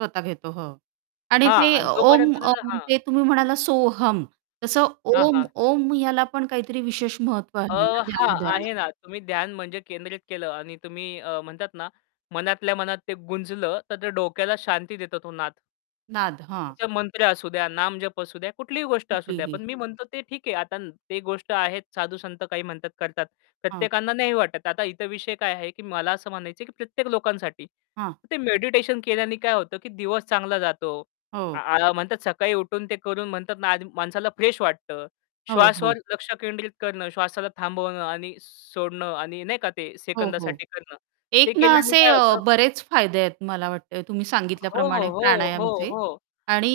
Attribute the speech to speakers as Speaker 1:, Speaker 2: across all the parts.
Speaker 1: स्वतः घेतो, हो. आणि
Speaker 2: हां.
Speaker 1: ते
Speaker 2: आणि
Speaker 1: ओम,
Speaker 2: जोपर्यंत तुझं
Speaker 1: ओम
Speaker 2: हां.
Speaker 1: ते तुम्ही म्हणाला सोहम तसं
Speaker 2: हां,
Speaker 1: ओम,
Speaker 2: हां.
Speaker 1: ओम याला पण काहीतरी विशेष महत्त्व
Speaker 2: अ,
Speaker 1: आहे ना
Speaker 2: हां,
Speaker 1: ध्यानधारणेत.
Speaker 2: आहे ना. तुम्ही ध्यान म्हणजे केंद्रित केलं आणि तुम्ही अ, म्हणतात ना मनातल्या मनात ते गुंजलं तर ते डोक्याला शांती देतो तो नाद.
Speaker 1: नाद. हां.
Speaker 2: त्याच्या मंत्र असू द्या, नामजप असू द्या. कुठलीही गोष्ट असू द्या.
Speaker 1: कुठलीही.
Speaker 2: पण मी म्हणतो ते ठीक आहे आता ते गोष्ट आहेत साधू-संत काही म्हणतात करतात.
Speaker 1: हां.
Speaker 2: प्रत्येकांना नाही वाटत. आता इतर विषय काय आहे की मला असं म्हणायचंय की प्रत्येक लोकांसाठी
Speaker 1: हां.
Speaker 2: ते मेडिटेशन केल्याने काय होतं की दिवस चांगला जातो. आ,
Speaker 1: हो.
Speaker 2: आ म्हणतात सकाळी उठून ते करून म्हणतात ना, आ माणसाला फ्रेश वाटतं.
Speaker 1: हो, हो.
Speaker 2: श्वासावर लक्ष केंद्रित करणं, श्वासाला थांबवणं आणि सोडणं आणि नाही का ते
Speaker 1: हो, हो.
Speaker 2: सेकंदासाठी करणं ते
Speaker 1: एक ना
Speaker 2: केल्याने
Speaker 1: असे
Speaker 2: काय
Speaker 1: अ,
Speaker 2: होतं?
Speaker 1: बरेच फायदे आहेत मला वाटतंय तुम्ही
Speaker 2: हो,
Speaker 1: सांगितल्याप्रमाणे
Speaker 2: हो, हो, हो,
Speaker 1: प्राणायामचे
Speaker 2: हो.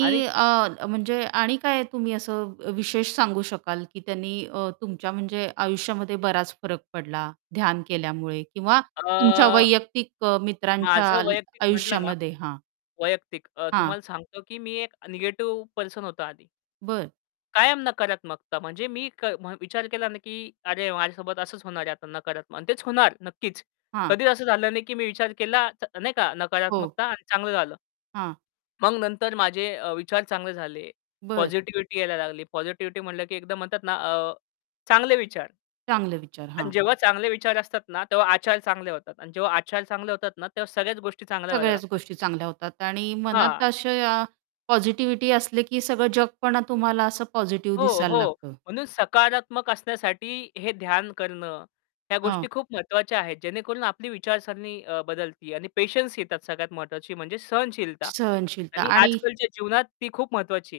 Speaker 2: आणि
Speaker 1: अ, म्हणजे आणि काय तुम्ही असं अ, विशेष सांगू शकाल की त्यांनी अ, तुमच्या म्हणजे आयुष्यामध्ये बराच फरक पडला ध्यान केल्यामुळे किंवा तुमच्या
Speaker 2: अ
Speaker 1: वैयक्तिक अ, मित्रांच्या
Speaker 2: माझं वैयक्तिक म्हटलं ना,
Speaker 1: आयुष्यामध्ये हां.
Speaker 2: वैयक्तिक अ,
Speaker 1: हां.
Speaker 2: तुम्हाला सांगतो की मी एक निगेटिव्ह पर्सन होतो आधी.
Speaker 1: बरं.
Speaker 2: कायम नकारात्मकता म्हणजे मी के विचार केला नाही की अरे, माझ्यासोबत असंच होणार आहे आता नकारात्मक आणि तेच होणार नक्कीच.
Speaker 1: हां.
Speaker 2: कधीच असं झालं नाही की मी विचार केला चा नाही का
Speaker 1: हो.
Speaker 2: नकारात्मकता आणि चांगलं झालं.
Speaker 1: हां.
Speaker 2: मग नंतर माझे अ, विचार चांगले झाले.
Speaker 1: बरं.
Speaker 2: पॉझिटिव्हिटी यायला लागली. पॉझिटिव्हिटी म्हटलं की एकदम म्हणतात ना, अ चांगले विचार.
Speaker 1: चांगले विचार.
Speaker 2: अन
Speaker 1: हां.
Speaker 2: जेव्हा चांगले विचार असतात ना, तेव्हा आचार चांगले होतात आणि जेव्हा आचार चांगले होतात ना तेव्हा सगळ्याच गोष्टी चांगल्या व्हायला
Speaker 1: सगळ्याच
Speaker 2: लागतात.
Speaker 1: गोष्टी चांगल्या होतात आणि
Speaker 2: हां.
Speaker 1: मनात अशा पॉझिटिव्हिटी असले की सगळं जगपणा तुम्हाला असं पॉझिटिव्हिटी
Speaker 2: हो,
Speaker 1: दिसायला
Speaker 2: हो,
Speaker 1: लागतं.
Speaker 2: म्हणून सकारात्मक असण्यासाठी हे ध्यान करणं ह्या गोष्टी
Speaker 1: हां.
Speaker 2: खूप महत्त्वाच्या आहेत. जेणेकरून आपली विचारसरणी अ, बदलते. आणि पेशन्स येतात सगळ्यात महत्त्वाची म्हणजे सहनशीलता.
Speaker 1: सहनशीलता.
Speaker 2: आणि
Speaker 1: आणि
Speaker 2: आजकालच्या जीवनात ती खूप महत्त्वाची आहे.